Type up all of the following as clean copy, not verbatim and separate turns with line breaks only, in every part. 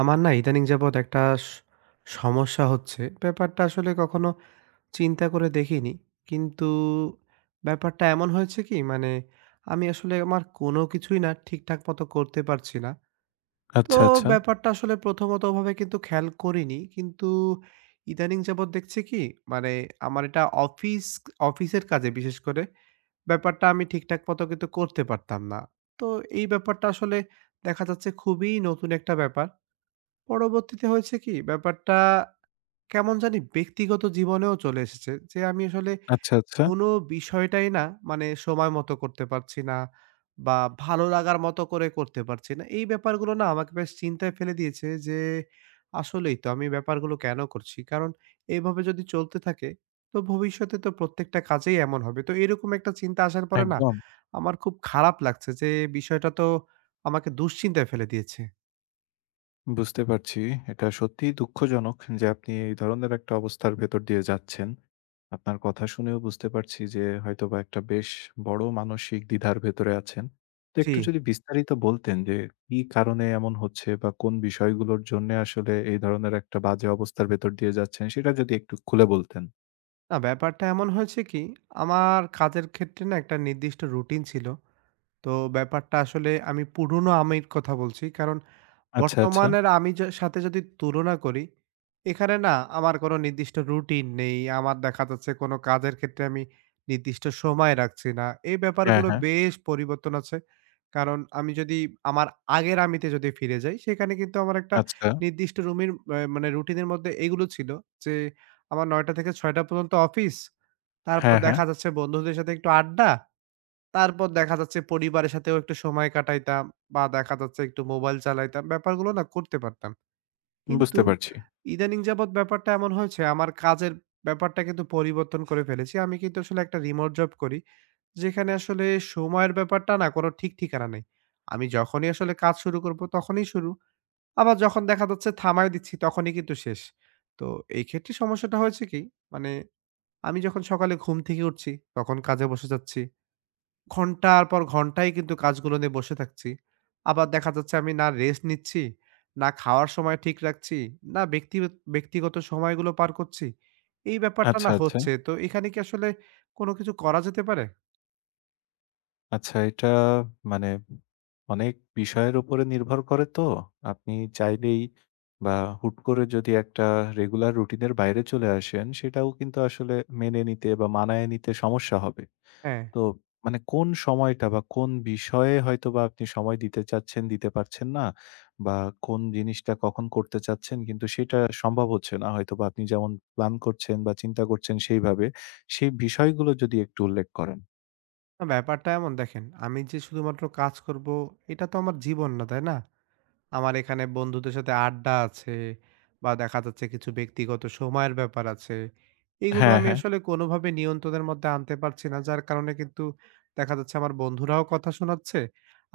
আমার না ইদানিং যাবৎ একটা সমস্যা হচ্ছে। ব্যাপারটা আসলে কখনো চিন্তা করে দেখিনি। কিন্তু ব্যাপারটা এমন হয়েছে কি মানে আমি আসলে আমার কোনো কিছুই না ঠিকঠাক মতো করতে পারছি না। তো
আচ্ছা, আচ্ছা,
ব্যাপারটা আসলে প্রথমত ওভাবে কিন্তু খেয়াল করিনি। কিন্তু ইদানিং যাবৎ দেখছি কি মানে আমার এটা অফিসের কাজে বিশেষ করে ব্যাপারটা আমি ঠিকঠাক মতো কিন্তু করতে পারতাম না। তো এই ব্যাপারটা আসলে দেখা যাচ্ছে খুবই নতুন একটা ব্যাপার। পরবর্তীতে হয়েছে কি ব্যাপারটা কেমন জানি ব্যক্তিগত জীবনেও চলে এসেছে যে আমি আসলে
আচ্ছা, আচ্ছা।
কোনো বিষয়টাই না মানে সময় মতো করতে পারছি না বা ভালো লাগার মতো করে করতে পারছি না। এই ব্যাপারগুলো না আমাকে বেশ চিন্তায় ফেলে দিয়েছে যে আসলেই তো আমি ব্যাপারগুলো কেনো করছি? কারণ এভাবে যদি চলতে থাকে তো ভবিষ্যতে তো প্রত্যেকটা কাজেই এমন হবে। তো এরকম একটা চিন্তা আসার পরে না
একদম
আমার খুব খারাপ লাগছে যে বিষয়টা তো আমাকে দুশ্চিন্তায় ফেলে দিয়েছে।
বুঝতে পারছি। এটা সত্যিই দুঃখজনক যে আপনি এই ধরনের একটা অবস্থার ভেতর দিয়ে যাচ্ছেন। আপনার কথা শুনেও বুঝতে পারছি যে হয়তোবা একটা বেশ বড় মানসিক দ্বিধার ভেতরে আছেন। তো
জি।
একটু যদি বিস্তারিত বলতেন যে কি কারণে এমন হচ্ছে বা কোন বিষয়গুলোর জন্যে আসলে এই ধরনের একটা বাজে অবস্থার ভেতর দিয়ে যাচ্ছেন সেটা যদি একটু খুলে বলতেন।
না ব্যাপারটা এমন হয়েছে কি, আমার কাজের ক্ষেত্রে না একটা নির্দিষ্ট রুটিন ছিল। তো ব্যাপারটা আসলে আমি পুরনো আমির কথা বলছি। কারণ
আচ্ছা, আচ্ছা।
বর্তমানের আমি সাথে যদি তুলনা করি, এখানে না আমার কোনো নির্দিষ্ট রুটিন নেই। আমার দেখা যাচ্ছে কোনো কাজের ক্ষেত্রে আমি নির্দিষ্ট সময় রাখছি না। এই
হ্যাঁ,
ব্যাপারগুলো
হ্যাঁ।
বেশ পরিবর্তন আছে। কারণ আমি যদি আমার আগের আমিতে যদি ফিরে যাই, সেখানে কিন্তু আমার একটা
আচ্ছা।
নির্দিষ্ট রুমির অ্যা মানে রুটিনের মধ্যে এগুলো ছিল যে আমার ৯ঃ০০ থেকে ৬ঃ০০ পর্যন্ত অফিস। তারপর
হ্যাঁ, হ্যাঁ।
দেখা যাচ্ছে বন্ধুদের সাথে একটু আড্ডা। তারপর দেখা যাচ্ছে পরিবারের সাথেও একটু সময় কাটাইতাম বা দেখা যাচ্ছে একটু মোবাইল চালাইতাম। ব্যাপারগুলো না করতে পারতাম। কিন্তু
বুঝতে পারছি।
ইদানিং যাবৎ ব্যাপারটা এমন হয়েছে আমার কাজের ব্যাপারটা কিন্তু পরিবর্তন করে ফেলেছি। আমি কিন্তু আসলে একটা রিমোট জব করি। যেখানে আসলে সময়ের ব্যাপারটা না কোনো ঠিক ঠিকানা নেই। আমি যখনই আসলে কাজ শুরু করব তখনই শুরু। আবার যখন দেখা যাচ্ছে থামায় দিচ্ছি তখনই কিন্তু শেষ। তো এই ক্ষেত্রে সমস্যাটা হয়েছে কি? মানে আমি যখন সকালে ঘুম থেকে উঠছি তখন কাজে বসে যাচ্ছি। ঘন্টার পর ঘন্টাই কিন্তু কাজগুলো নিয়ে বসে থাকছি। আবার দেখা যাচ্ছে আমি না রেস্ট নিচ্ছি, না খাওয়ার সময় ঠিক রাখছি, না ব্যক্তিগত ব্যক্তিগত সময়গুলো পার করছি। এই ব্যাপারটা
আচ্ছা,
না
আচ্ছা।
হচ্ছে। তো এখানে কি আসলে কোনো কিছু করা যেতে পারে?
আচ্ছা, এটা মানে অনেক বিষয়ের উপরে নির্ভর করে তো। আপনি চাইলেই বা হুট করে যদি একটা রেগুলার রুটিনের বাইরে চলে আসেন, সেটাও কিন্তু আসলে মেনে নিতে বা মানায় নিতে সমস্যা হবে।
হ্যাঁ,
তো মানে কোন সময়টা বা কোন বিষয়ে হয়তোবা আপনি সময় দিতে চাচ্ছেন, দিতে পারছেন না বা কোন জিনিসটা কখন করতে চাচ্ছেন কিন্তু সেটা সম্ভব হচ্ছে না। হয়তোবা আপনি যেমন প্ল্যান করছেন বা চিন্তা করছেন সেইভাবে, সেই বিষয়গুলো যদি একটু উল্লেখ করেন।
না, ব্যাপারটা এমন দেখেন, আমি যে শুধুমাত্র কাজ করব এটা তো আমার জীবন না, তাই না? আমার এখানে বন্ধুদের সাথে আড্ডা আছে বা দেখা যাচ্ছে কিছু ব্যক্তিগত সময়ের ব্যাপার আছে। এগুলো
হ্যাঁ,
আমি
হ্যাঁ,
আসলে কোনোভাবে নিয়ন্ত্রণের মধ্যে আনতে পারছি না। যার কারণে কিন্তু দেখা যাচ্ছে আমার বন্ধুরাও কথা শোনাচ্ছে,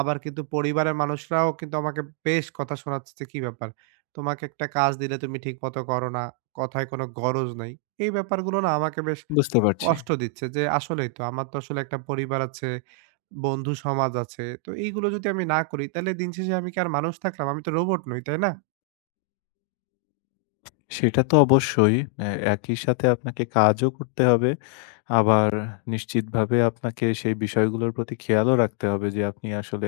আবার কিন্তু পরিবারের মানুষরাও কিন্তু আমাকে বেশ কথা শোনাচ্ছে যে, "কি ব্যাপার? তোমাকে একটা কাজ দিলে তুমি ঠিকমতো করো না। কথায় কোনো গরজ নাই।" এই ব্যাপারগুলো না আমাকে বেশ
বুঝতে পারছি।
কষ্ট দিচ্ছে যে আসলেই তো আমার তো আসলে একটা পরিবার আছে, বন্ধু সমাজ আছে। তো এইগুলো যদি আমি না করি তাহলে দিন শেষে আমি কি আর মানুষ থাকলাম? আমি তো রোবট নই, তাই না?
সেটা তো অবশ্যই। একই সাথে আপনাকে কাজও করতে হবে। আবার নিশ্চিতভাবে আপনাকে সেই বিষয়গুলোর প্রতি খেয়ালও রাখতে হবে যে আপনি আসলে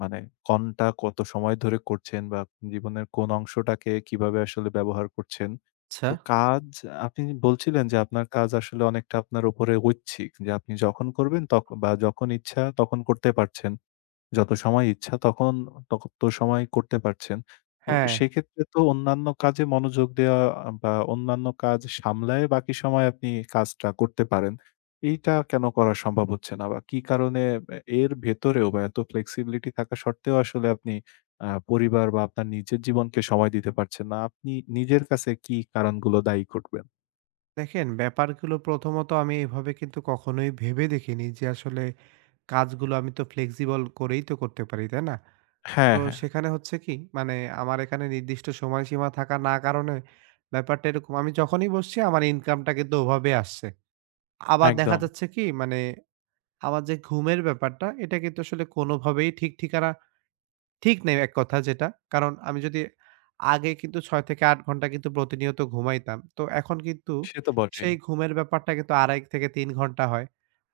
মানে কোনটা কত সময় ধরে করছেন বা জীবনের কোন অংশটাকে কিভাবে আসলে ব্যবহার করছেন।
আচ্ছা।
তো কাজ আপনি বলছিলেন যে আপনার কাজ আসলে অনেকটা আপনার উপরে ঐচ্ছিক। যে আপনি যখন করবেন বা যখন ইচ্ছা তখন করতে পারছেন। যত সময় ইচ্ছা তখন তত সময় করতে পারছেন। তো
হ্যাঁ,
সেক্ষেত্রে তো অন্যান্য কাজে মনোযোগ দেওয়া বা অন্যান্য কাজ সামলায়ে বাকি সময় আপনি কাজটা করতে পারেন। এইটা কেন করা সম্ভব হচ্ছে না? বা কি কারণে এর ভেতরেও বা এত flexibility থাকা সত্ত্বেও আসলে আপনি পরিবার বা আপনার নিজের জীবনকে সময় দিতে পারছেন না? আপনি নিজের কাছে কি কারণগুলো দায়ী করবেন?
দেখেন ব্যাপারগুলো প্রথমত আমি এভাবে কিন্তু কখনোই ভেবে দেখিনি যে আসলে কাজগুলো আমি তো ফ্লেক্সিবল করেই তো করতে পারি, তাই না? তো
হ্যাঁ, হ্যাঁ,
সেখানে হচ্ছে কি মানে আমার এখানে নির্দিষ্ট সময়সীমা থাকা না কারণে ব্যাপারটা এরকম আমি যখনই বসছি আমার ইনকামটা কিন্তু ওভাবে আসছে। আবার দেখা
একদম।
যাচ্ছে কি মানে আমার যে ঘুমের ব্যাপারটা, এটা কিন্তু আসলে কোনোভাবেই ঠিক ঠিকানা ঠিক নেই এক কথা যেটা। কারণ আমি যদি আগে কিন্তু ৬-৮ ঘন্টা কিন্তু প্রতিনিয়ত ঘুমাইতাম। তো এখন কিন্তু
সে তো বটেই।
সেই ঘুমের ব্যাপারটা কিন্তু ২.৫-৩ ঘন্টা হয়।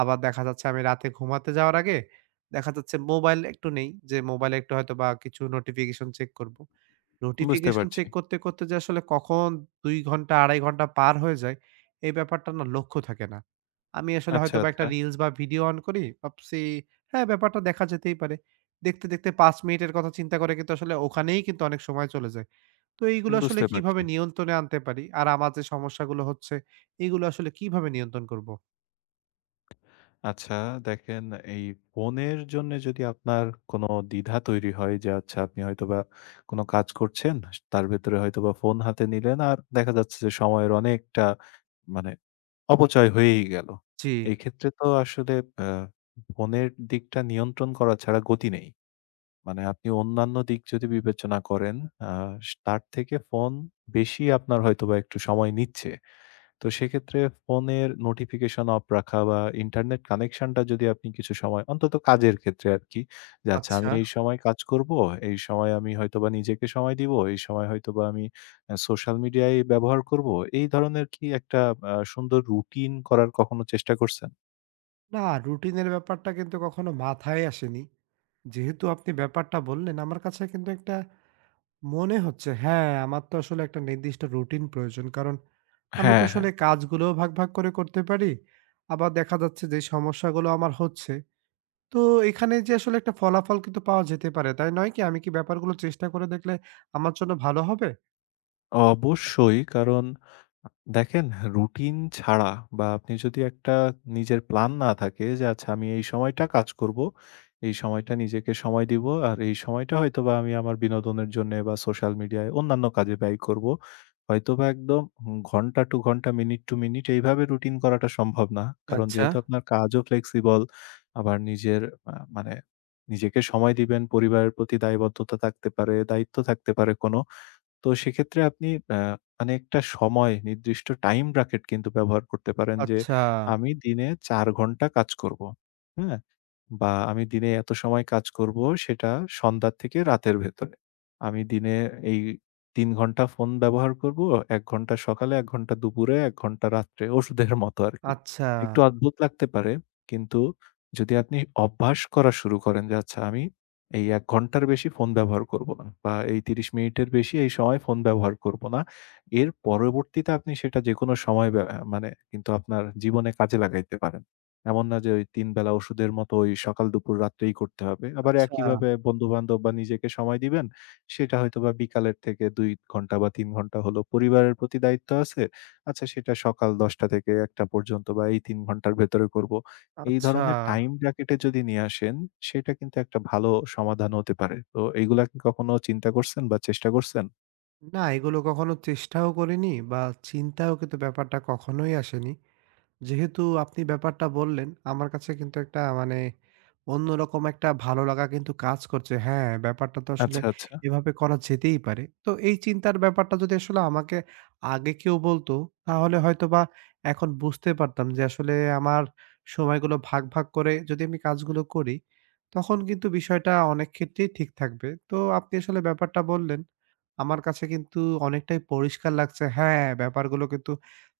আবার দেখা যাচ্ছে আমি রাতে ঘুমাতে যাওয়ার আগে দেখা যাচ্ছে মোবাইল একটু নেই যে মোবাইলে একটু হয়তো বা কিছু নোটিফিকেশন চেক করব।
বুঝতে
নোটিফিকেশন
পারছি।
চেক করতে, করতে যে আসলে কখন ২ ঘন্টা ২.৫ ঘন্টা পার হয়ে যায়, এই ব্যাপারটা না লক্ষ্য থাকে না। আমি আসলে
আচ্ছা,
হয়তোবা একটা
আচ্ছা।
রিলস বা ভিডিও অন করি, ভাবছি হ্যাঁ, ব্যাপারটা দেখা যেতেই পারে। দেখতে, দেখতে ৫ মিনিটের কথা চিন্তা করে কিন্তু আসলে ওখানেই কিন্তু অনেক সময় চলে যায়। তো এইগুলো আসলে
বুঝতে পারছি।
কিভাবে নিয়ন্ত্রণে আনতে পারি? আর আমার যে সমস্যাগুলো হচ্ছে, এগুলো আসলে কিভাবে নিয়ন্ত্রণ করব?
আচ্ছা, দেখেন এই ফোনের জন্যে যদি আপনার কোনো দ্বিধা তৈরি হয় যে আচ্ছা আপনি হয়তোবা কোনো কাজ করছেন, তার ভেতরে হয়তোবা ফোন হাতে নিলেন আর দেখা যাচ্ছে যে সময়ের অনেকটা মানে অপচয় হয়েই গেল।
জি,
এই ক্ষেত্রে তো আসলে আ ফোনের দিকটা নিয়ন্ত্রণ করা ছাড়া গতি নেই। মানে আপনি অন্যান্য দিক যদি বিবেচনা করেন আ তার থেকে ফোন বেশি আপনার হয়তোবা একটু সময় নিচ্ছে। তো সেক্ষেত্রে ফোনের নোটিফিকেশন অফ রাখা বা ইন্টারনেট কানেকশনটা যদি আপনি কিছু সময় অন্তত কাজের ক্ষেত্রে আরকি, যে আচ্ছা আমি
আচ্ছা।
এই সময় কাজ করব, এই সময় আমি হয়তোবা নিজেকে সময় দিব, এই সময় হয়তোবা আমি সোশ্যাল মিডিয়ায় ব্যবহার করব। এই ধরনের কি একটা সুন্দর রুটিন করার কখনো চেষ্টা করছেন?
না, রুটিনের ব্যাপারটা কিন্তু কখনো মাথায় আসেনি। যেহেতু আপনি ব্যাপারটা বললেন, আমার কাছে কিন্তু একটা মনে হচ্ছে হ্যাঁ, আমার তো আসলে একটা নির্দিষ্ট রুটিন প্রয়োজন। কারণ আমি তো
হ্যাঁ, হ্যাঁ।
আসলে কাজগুলোও ভাগ, ভাগ করে করতে পারি। আবার দেখা যাচ্ছে যে সমস্যাগুলো আমার হচ্ছে, তো এখানে যে আসলে একটা ফলাফল কিন্তু পাওয়া যেতে পারে, তাই নয় কি? আমি কি ব্যাপারগুলো চেষ্টা করে দেখলে আমার জন্য ভালো হবে?
অবশ্যই। কারণ দেখেন রুটিন ছাড়া বা আপনি যদি একটা নিজের প্ল্যান না থাকে যে আচ্ছা আমি এই সময়টা কাজ করব। এই সময়টা নিজেকে সময় দিব। আর এই সময়টা হয়তোবা আমি আমার বিনোদনের জন্যে বা সোশ্যাল মিডিয়ায় অন্যান্য কাজে ব্যয় করব। হয়তোবা একদম ঘন্টা টু ঘন্টা, মিনিট টু মিনিট এইভাবে রুটিন করাটা সম্ভব না। কারণ
আচ্ছা,
যেহেতু আপনার কাজও ফ্লেক্সিবল, আবার নিজের মানে নিজেকে সময় দিবেন, পরিবারের প্রতি দায়বদ্ধতা থাকতে পারে, দায়িত্ব থাকতে পারে কোনো। তো সেক্ষেত্রে আপনি আ মানে একটা সময় নির্দিষ্ট টাইম ব্র্যাকেট কিন্তু ব্যবহার করতে পারেন যে,
আচ্ছা,
আমি দিনে ৪ ঘন্টা কাজ করব। হ্যাঁ? বা আমি দিনে এত সময় কাজ করব, সেটা সন্ধ্যা থেকে রাতের ভেতরে। আমি দিনে এই ৩ ঘন্টা ফোন ব্যবহার করব, ১ ঘন্টা সকালে, ১ ঘন্টা দুপুরে, ১ ঘন্টা রাত্রে। ওষুধের মতো আরকি।
আচ্ছা,
একটু অদ্ভুত লাগতে পারে। কিন্তু যদি আপনি অভ্যাস করা শুরু করেন যে, আচ্ছা আমি এই ১ ঘন্টার বেশি ফোন ব্যবহার করব না বা এই ৩০ মিনিটের বেশি এই সময় ফোন ব্যবহার করব না। এর পরবর্তীতে আপনি সেটা যেকোনো সময় ব্যা আ মানে কিন্তু আপনার জীবনে কাজে লাগাইতে পারেন। এমন না যে ওই ৩ বেলা ওষুধের মতো ওই সকাল, দুপুর, রাত্রেই করতে হবে। আবার
আচ্ছা।
একইভাবে বন্ধু-বান্ধব বা নিজেকে সময় দিবেন, সেটা হয়তোবা বিকালের থেকে ২ ঘন্টা বা ৩ ঘন্টা হলো। পরিবারের প্রতি দায়িত্ব আছে। আচ্ছা সেটা সকাল ১০টা থেকে ১টা পর্যন্ত বা এই ৩ ঘন্টার ভেতরে করব। এই
আচ্ছা।
ধরনের টাইম ব্র্যাকেটে যদি নিয়ে আসেন, সেটা কিন্তু একটা ভালো সমাধান হতে পারে। তো এগুলা কি কখনো চিন্তা করছেন বা চেষ্টা করছেন?
না এগুলো কখনো চেষ্টাও করিনি বা চিন্তাও কিন্তু ব্যাপারটা কখনোই আসেনি। যেহেতু আপনি ব্যাপারটা বললেন, আমার কাছে কিন্তু একটা মানে অন্যরকম একটা ভালো লাগা কিন্তু কাজ করছে। হ্যাঁ, ব্যাপারটা তো আসলে
আচ্ছা, আচ্ছা।
এভাবে করা যেতেই পারে। তো এই চিন্তার ব্যাপারটা যদি আসলে আমাকে আগে কেউ বলতো, তাহলে হয়তোবা এখন বুঝতে পারতাম যে আসলে আমার সময়গুলো ভাগ, ভাগ করে যদি আমি কাজগুলো করি, তখন কিন্তু বিষয়টা অনেক ক্ষেত্রেই ঠিক থাকবে। তো আপনি আসলে ব্যাপারটা বললেন, আমার কাছে কিন্তু অনেকটাই পরিষ্কার লাগছে। হ্যাঁ, ব্যাপারগুলো কিন্তু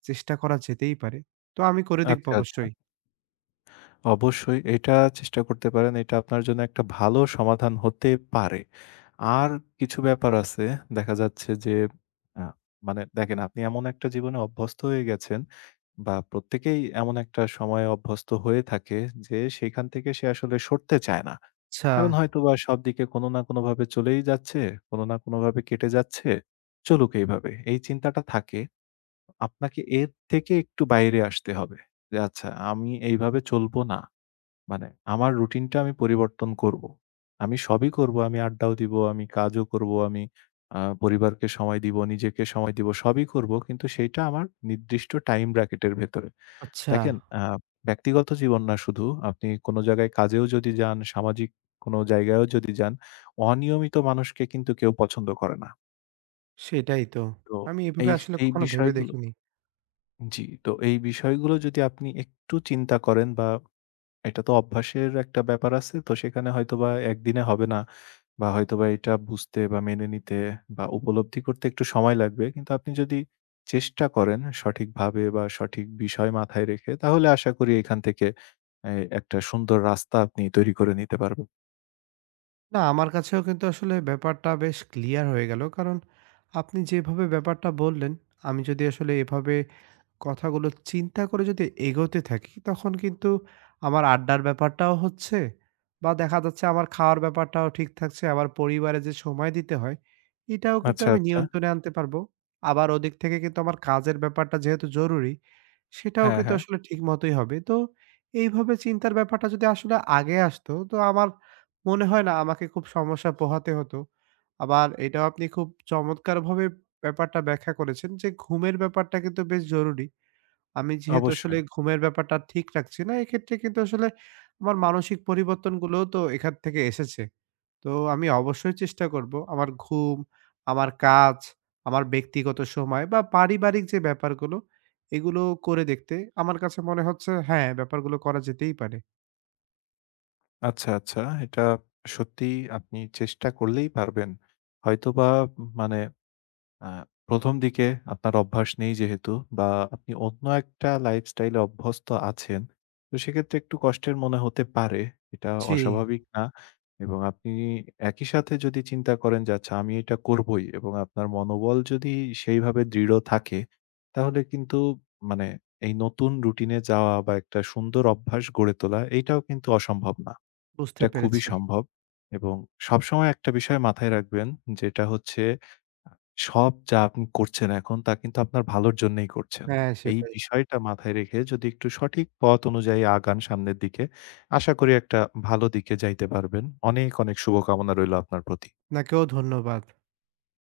চেষ্টা করা যেতেই পারে। তো আমি করে দেখব
আচ্ছা, আচ্ছা।
অবশ্যই।
অবশ্যই এটা চেষ্টা করতে পারেন। এটা আপনার জন্য একটা ভালো সমাধান হতে পারে। আর কিছু ব্যাপার আছে, দেখা যাচ্ছে যে আ মানে দেখেন আপনি এমন একটা জীবনে অভ্যস্ত হয়ে গেছেন বা প্রত্যেকেই এমন একটা সময়ে অভ্যস্ত হয়ে থাকে যে সেখান থেকে সে আসলে সরতে চায় না।
আচ্ছা,
কারণ হয়তোবা সবদিকে কোনো না কোনোভাবে চলেই যাচ্ছে, কোনো না কোনোভাবে কেটে যাচ্ছে। চলুক এইভাবে। এই চিন্তাটা থাকে। আপনাকে এর থেকে একটু বাইরে আসতে হবে। যে আচ্ছা আমি এইভাবে চলবো না। মানে আমার রুটিনটা আমি পরিবর্তন করব। আমি সবই করব। আমি আড্ডাও দিব, আমি কাজও করব, আমি পরিবারকে সময় দিব, নিজেকে সময় দিব, সবই করব। কিন্তু সেইটা আমার নির্দিষ্ট টাইম ব্র্যাকেটের ভেতরে।
আচ্ছা।
দেখেন ব্যক্তিগত জীবন না শুধু, আপনি কোন জায়গায় কাজেও যদি যান, সামাজিক কোন জায়গায়ও যদি যান, অনিয়মিত মানুষকে কিন্তু কেউ পছন্দ করে না।
সেটাই তো।
তো
আমি এভাবে
এই
আসলে
এই
কখনো ভেবে
বিষয়গুলো
দেখিনি।
তো এই বিষয়গুলো যদি আপনি একটু চিন্তা করেন বা এটা তো অভ্যাসের একটা ব্যাপার আছে। তো সেখানে হয়তোবা একদিনে হবে না বা হয়তোবা এটা বুঝতে বা মেনে নিতে বা উপলব্ধি করতে একটু সময় লাগবে। কিন্তু আপনি যদি চেষ্টা করেন সঠিকভাবে বা সঠিক বিষয় মাথায় রেখে, তাহলে আশা করি এখান থেকে এ একটা সুন্দর রাস্তা আপনি তৈরি করে নিতে পারবেন।
না আমার কাছেও কিন্তু আসলে ব্যাপারটা বেশ ক্লিয়ার হয়ে গেল। কারণ আপনি যেভাবে ব্যাপারটা বললেন, আমি যদি আসলে এভাবে কথাগুলো চিন্তা করে যদি এগোতে থাকি, তখন কিন্তু আমার আড্ডার ব্যাপারটাও হচ্ছে বা দেখা যাচ্ছে আমার খাওয়ার ব্যাপারটাও ঠিক থাকছে। আমার পরিবারে যে সময় দিতে হয়, এটাও কিন্তু
আচ্ছা,
আমি
আচ্ছা।
নিয়ন্ত্রণে আনতে পারবো। আবার ওদিক থেকে কিন্তু আমার কাজের ব্যাপারটা যেহেতু জরুরি, সেটাও
হ্যাঁ,
কিন্তু
হ্যাঁ,
আসলে ঠিক মতোই হবে। তো এইভাবে চিন্তার ব্যাপারটা যদি আসলে আগে আসতো, তো আমার মনে হয় না আমাকে খুব সমস্যা পোহাতে হতো। আবার এটাও আপনি খুব চমৎকারভাবে ব্যাপারটা ব্যাখ্যা করেছেন যে ঘুমের ব্যাপারটা কিন্তু বেশ জরুরি। আমি যেহেতু আসলে
অবশ্যই।
ঘুমের ব্যাপারটা ঠিক রাখছি না, এক্ষেত্রে কিন্তু আসলে আমার মানসিক পরিবর্তনগুলোও তো এখান থেকে এসেছে। তো আমি অবশ্যই চেষ্টা করব আমার ঘুম, আমার কাজ, আমার ব্যক্তিগত সময় বা পারিবারিক যে ব্যাপারগুলো, এগুলো করে দেখতে। আমার কাছে মনে হচ্ছে হ্যাঁ, ব্যাপারগুলো করা যেতেই পারে।
আচ্ছা, আচ্ছা। এটা সত্যিই আপনি চেষ্টা করলেই পারবেন। হয়তোবা মানে আ ১ম দিকে আপনার অভ্যাস নেই যেহেতু বা আপনি অন্য একটা লাইফস্টাইলে অভ্যস্ত আছেন, তো সেক্ষেত্রে একটু কষ্টের মনে হতে পারে। এটা
জি,
অস্বাভাবিক না, এবং আপনি একই সাথে যদি চিন্তা করেন যে, "আচ্ছা আমি এটা করবই" এবং আপনার মনোবল যদি সেইভাবে দৃঢ় থাকে, তাহলে কিন্তু মানে এই নতুন রুটিনে যাওয়া বা একটা সুন্দর অভ্যাস গড়ে তোলা এইটাও কিন্তু অসম্ভব না।
বুঝতে
এটা খুবই
পেরেছি।
সম্ভব এবং সবসময় একটা বিষয় মাথায় রাখবেন যেটা হচ্ছে, আ সব যা আপনি করছেন এখন তা কিন্তু আপনার ভালোর জন্যই করছেন।
হ্যাঁ,
এই
সেটাই।
বিষয়টা মাথায় রেখে যদি একটু সঠিক পথ অনুযায়ী আগান সামনের দিকে, আশা করি একটা ভালো দিকে যাইতে পারবেন। অনেক, অনেক শুভকামনা রইল আপনার প্রতি।
আপনাকেও ধন্যবাদ।